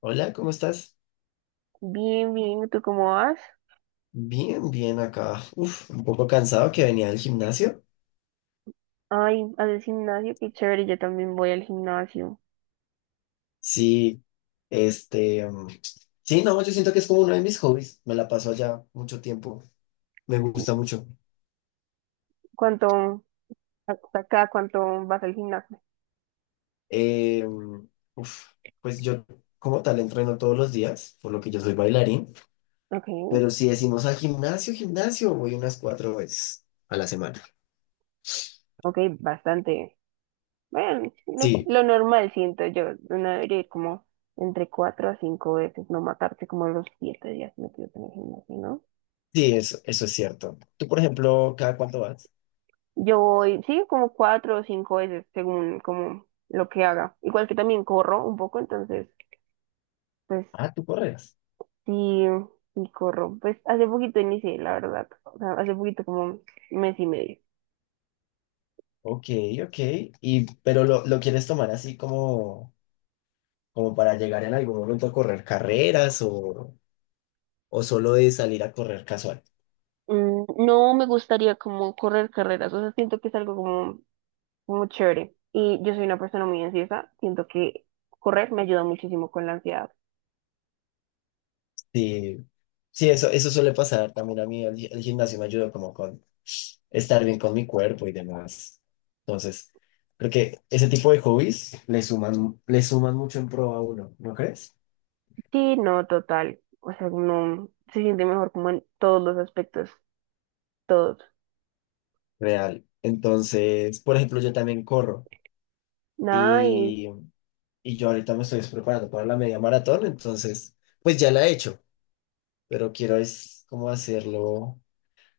Hola, ¿cómo estás? Bien, bien, ¿tú cómo vas? Bien, bien acá. Uf, un poco cansado que venía del gimnasio. Ay, ¿haces gimnasio? Qué chévere, yo también voy al gimnasio. Sí, este, sí, no, yo siento que es como uno de mis hobbies. Me la paso allá mucho tiempo. Me gusta ¿Cu- mucho. ¿Cuánto, hasta acá, ¿cuánto vas al gimnasio? Eh, mm, Uf, pues yo como tal entreno todos los días, por lo que yo soy bailarín. Ok, Pero si decimos al gimnasio, gimnasio, voy unas cuatro veces a la semana. ok, bastante. Bueno, lo, Sí, lo normal siento yo, uno debería ir como entre cuatro a cinco veces, no matarse como los siete días metidos en el gimnasio, ¿no? sí, eso es cierto. Tú, por ejemplo, ¿cada cuánto vas? Yo voy, sí, como cuatro o cinco veces, según como lo que haga. Igual que también corro un poco, entonces, pues. Ah, tú corres. Sí, y corro. Pues hace poquito inicié, la verdad. O sea, hace poquito como mes y medio. Ok, ok. Y, pero lo quieres tomar así como para llegar en algún momento a correr carreras o solo de salir a correr casual. No me gustaría como correr carreras. O sea, siento que es algo como, como chévere. Y yo soy una persona muy ansiosa. Siento que correr me ayuda muchísimo con la ansiedad. Sí, sí, eso suele pasar también a mí. El gimnasio me ayuda como con estar bien con mi cuerpo y demás. Entonces, creo que ese tipo de hobbies le suman mucho en pro a uno, ¿no crees? Sí, no, total. O sea, no se siente mejor como en todos los aspectos. Todos. Real. Entonces, por ejemplo, yo también corro Nice. y yo ahorita me estoy preparando para la media maratón, entonces, pues ya la he hecho, pero quiero es como hacerlo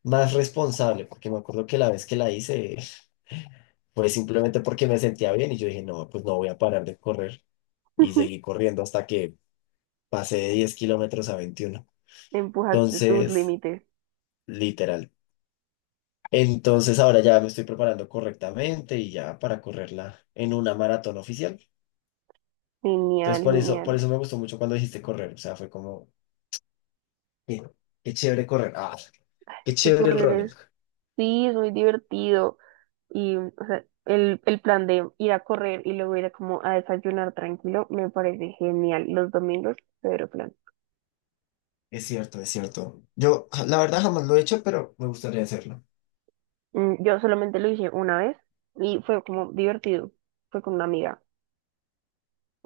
más responsable, porque me acuerdo que la vez que la hice fue simplemente porque me sentía bien y yo dije, no, pues no voy a parar de correr y seguí corriendo hasta que pasé de 10 kilómetros a 21. Empujaste tus Entonces, límites. literal. Entonces ahora ya me estoy preparando correctamente y ya para correrla en una maratón oficial. Genial, Entonces por genial. eso me gustó mucho cuando dijiste correr, o sea, fue como Qué, qué chévere correr. Ah, qué Es que chévere el correr running. es, sí, es muy divertido. Y o sea, el plan de ir a correr y luego ir a como a desayunar tranquilo me parece genial. Los domingos, pero plan. Es cierto, es cierto. La verdad, jamás lo he hecho, pero me gustaría hacerlo. Yo solamente lo hice una vez y fue como divertido. Fue con una amiga.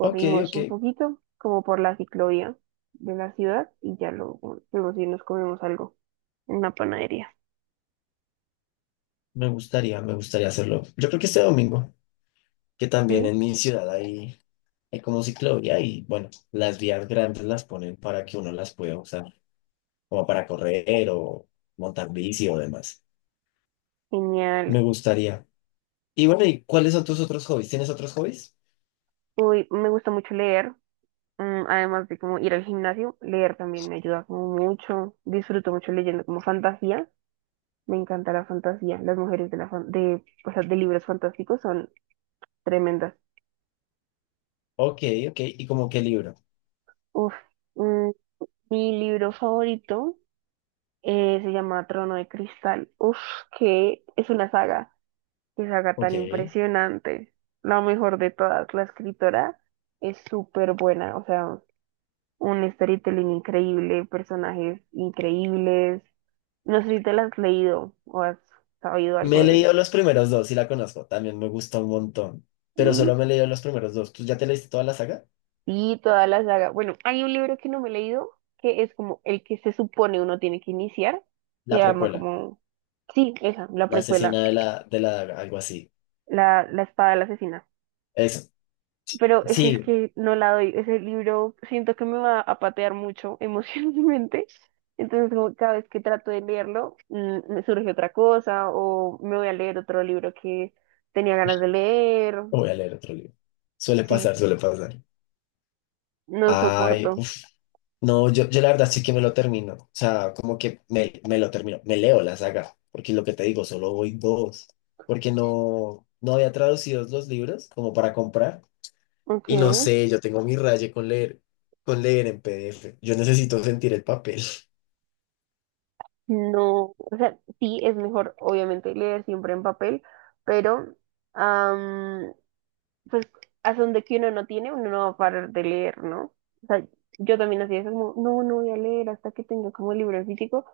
Ok, ok. un poquito, como por la ciclovía de la ciudad y ya luego fuimos y nos comimos algo en una panadería. Me gustaría hacerlo. Yo creo que este domingo, que Sí, también en mi ciudad hay como ciclovía y bueno, las vías grandes las ponen para que uno las pueda usar, como para correr o montar bici o demás. genial. Me gustaría. Y bueno, ¿y cuáles son tus otros hobbies? ¿Tienes otros hobbies? Uy, me gusta mucho leer. Además de como ir al gimnasio, leer también me ayuda como mucho. Disfruto mucho leyendo como fantasía. Me encanta la fantasía. Las mujeres de, o sea, de libros fantásticos son tremendas. Ok, ok. ¿Y como qué libro? Uf. mm, Mi libro favorito se llama Trono de Cristal. Uf, que es una saga. Qué saga tan Ok. impresionante. La mejor de todas. La escritora es súper buena. O sea, un storytelling increíble, personajes increíbles. No sé si te la has leído o has sabido algo Me he de... leído los primeros dos y la conozco, también me gusta un montón, pero mm, solo me he leído los primeros dos. ¿Tú ya te leíste toda la saga? Sí, toda la saga. Bueno, hay un libro que no me he leído, que es como el que se supone uno tiene que iniciar. Se La llama precuela, como, sí, esa, la la precuela, asesina de la algo así. la espada del asesina. Eso, Pero ese es sí, que no la doy. Ese libro siento que me va a patear mucho emocionalmente. Entonces, como cada vez que trato de leerlo, me surge otra cosa o me voy a leer otro libro que tenía ganas de leer. voy a leer otro libro. Suele Sí, pasar, suele pasar. no Ay, soporto. uf, no, yo la verdad sí que me lo termino, o sea, como que me lo termino, me leo la saga, porque lo que te digo, solo voy dos, porque no, no había traducido los libros como para comprar. Ok. Y no sé, yo tengo mi raye con leer en PDF. Yo necesito sentir el papel. No, o sea, sí es mejor, obviamente, leer siempre en papel, pero am, pues hasta donde que uno no tiene, uno no va a parar de leer, ¿no? O sea, yo también hacía eso como, no, no voy a leer hasta que tenga como el libro en físico,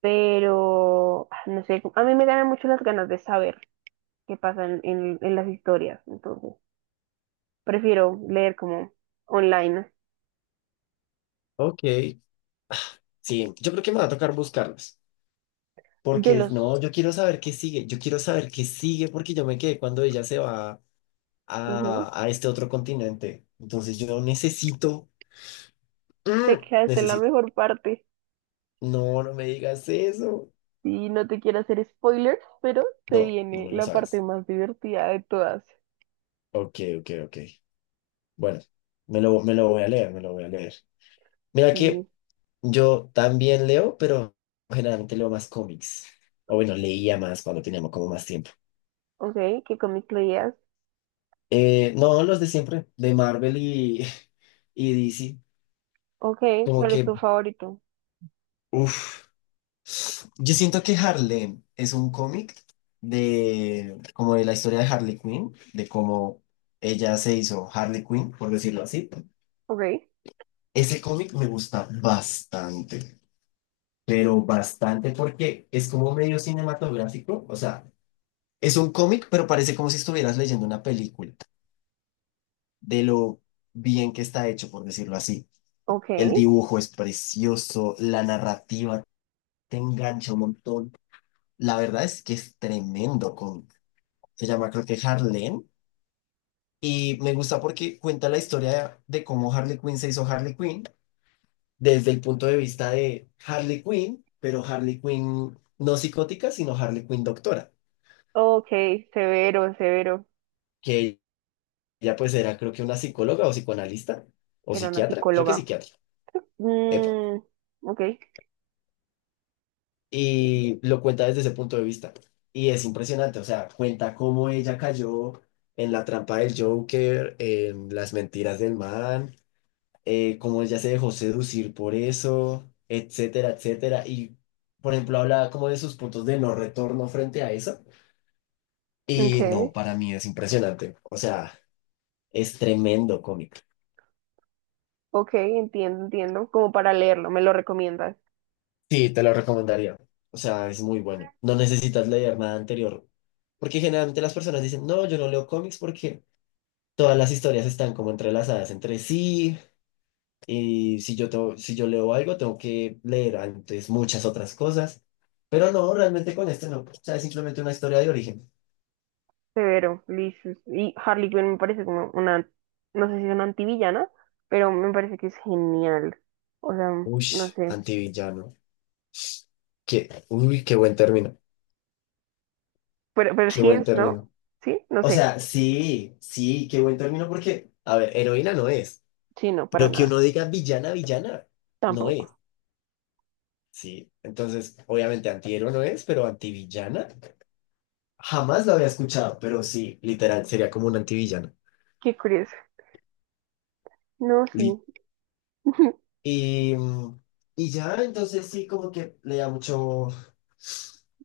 pero no sé, a mí me ganan mucho las ganas de saber qué pasa en, en las historias, entonces prefiero leer como online. Ok, sí, yo creo que me va a tocar buscarlas. Yo Porque no, los, yo quiero saber qué sigue. Yo quiero saber qué sigue porque yo me quedé cuando ella se va ujú, a este otro continente. Entonces yo necesito, te ¡mm! quedaste en la Necesito. mejor parte. No, no me digas eso. Y no te quiero hacer spoilers, pero se No, no viene me lo la parte hagas. más divertida de todas. Ok, ok, ok. Bueno, me lo voy a leer, me lo voy a leer. Mira Y, que yo también leo, pero generalmente leo más cómics. O bueno, leía más cuando teníamos como más tiempo. ok, ¿qué cómic leías? No, los de siempre, de Marvel y, y DC. Ok, Como ¿cuál es tu que, favorito? uff. Yo siento que Harlem es un cómic de como de la historia de Harley Quinn, de cómo ella se hizo Harley Quinn, por decirlo así. Ok, Ese cómic me gusta bastante, pero bastante porque es como medio cinematográfico, o sea. Es un cómic, pero parece como si estuvieras leyendo una película, de lo bien que está hecho, por decirlo así. ok, El dibujo es precioso, la narrativa te engancha un montón. La verdad es que es tremendo cómic. Se llama creo que Harlem y me gusta porque cuenta la historia de cómo Harley Quinn se hizo Harley Quinn desde el punto de vista de Harley Quinn, pero Harley Quinn no psicótica, sino Harley Quinn doctora, ok, severo, severo. que ella pues era creo que una psicóloga o psicoanalista o Era una psiquiatra, creo que psicóloga. psiquiatra. Epa. Mm, ok, Y lo cuenta desde ese punto de vista. Y es impresionante, o sea, cuenta cómo ella cayó en la trampa del Joker, en las mentiras del man, cómo ella se dejó seducir por eso, etcétera, etcétera. Y, por ejemplo, habla como de sus puntos de no retorno frente a eso. ok, Y no, para mí es impresionante. O sea, es tremendo cómic. ok, entiendo, entiendo. Como para leerlo, me lo recomiendas. Sí, te lo recomendaría. O sea, es muy bueno. No necesitas leer nada anterior. Porque generalmente las personas dicen, no, yo no leo cómics porque todas las historias están como entrelazadas entre sí, y si yo leo algo, tengo que leer antes muchas otras cosas, pero no, realmente con este no, o sea, es simplemente una historia de origen. Severo, Liz. Y Harley Quinn me parece como una, no sé si es una antivillana, pero me parece que es genial. O sea, Uy, no sé. antivillano. Uy, qué buen término, Pero qué sí buen es, ¿no? término. Sí, no O sé. sea, sí, sí, qué buen término porque, a ver, heroína no es, Sí, no, para pero que uno nada. diga villana, villana, no es, Tampoco. sí. Entonces, obviamente antihéroe no es, pero antivillana. Jamás lo había escuchado, pero sí, literal, sería como un antivillano. Qué curioso. No, Li- sí. Y, mm, y ya, entonces sí, como que leía mucho,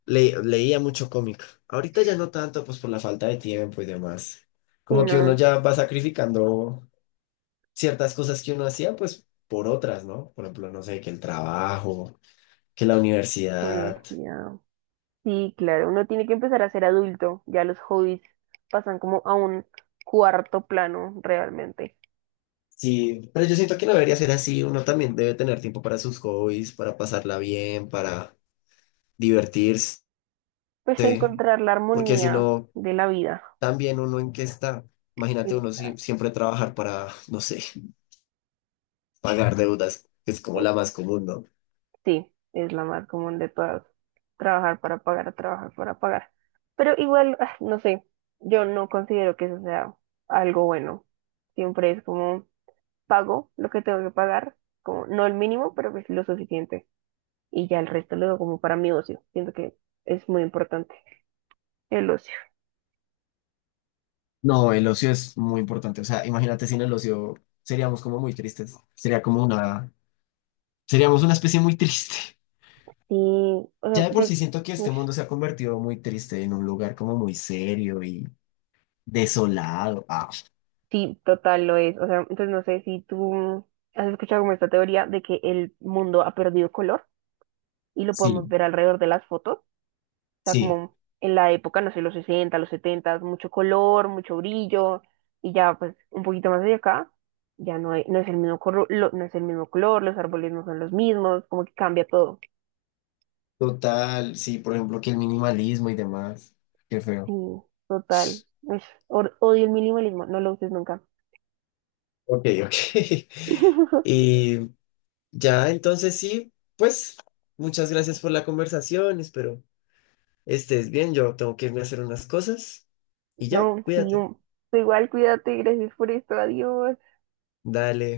leía mucho cómic. Ahorita ya no tanto, pues por la falta de tiempo y demás. Sí, Como no. que uno La ya va sacrificando ciertas cosas que uno hacía, pues por otras, ¿no? Por ejemplo, no sé, que el trabajo, que la universidad. universidad. Sí, claro. Uno tiene que empezar a ser adulto. Ya los hobbies pasan como a un cuarto plano realmente. Sí, pero yo siento que no debería ser así. Uno también debe tener tiempo para sus hobbies, para pasarla bien, para divertirse. Pues encontrar la Porque si armonía no, de la vida. también uno en qué está. Imagínate uno Exacto. siempre trabajar para, no sé, pagar deudas, que es como la más común, ¿no? Sí, es la más común de todas. Trabajar para pagar, trabajar para pagar. Pero igual, no sé, yo no considero que eso sea algo bueno. Siempre es como pago lo que tengo que pagar, como no el mínimo, pero pues lo suficiente. Y ya el resto lo doy como para mi ocio. Siento que es muy importante el ocio. No, el ocio es muy importante. O sea, imagínate sin el ocio seríamos como muy tristes. Seríamos una especie muy triste. Sí, o sea, Ya de por pues, sí siento que este ush, mundo se ha convertido muy triste en un lugar como muy serio y desolado. Ah, sí, total lo es. O sea, entonces no sé si tú has escuchado como esta teoría de que el mundo ha perdido color y lo podemos sí, ver alrededor de las fotos, o sea, sí, como en la época, no sé, los 60, los 70, mucho color, mucho brillo, y ya pues un poquito más de acá, ya no, no es el mismo color, no es el mismo color, los árboles no son los mismos, como que cambia todo. total. Sí, por ejemplo, que el minimalismo y demás. Qué Sí, feo. total. Ush, odio el minimalismo, no lo uses nunca. Ok, ok. Y Ya, entonces sí, pues muchas gracias por la conversación, espero estés bien, yo tengo que irme a hacer unas cosas y ya, No, sí, cuídate. Tú igual cuídate, gracias por esto, adiós. Dale.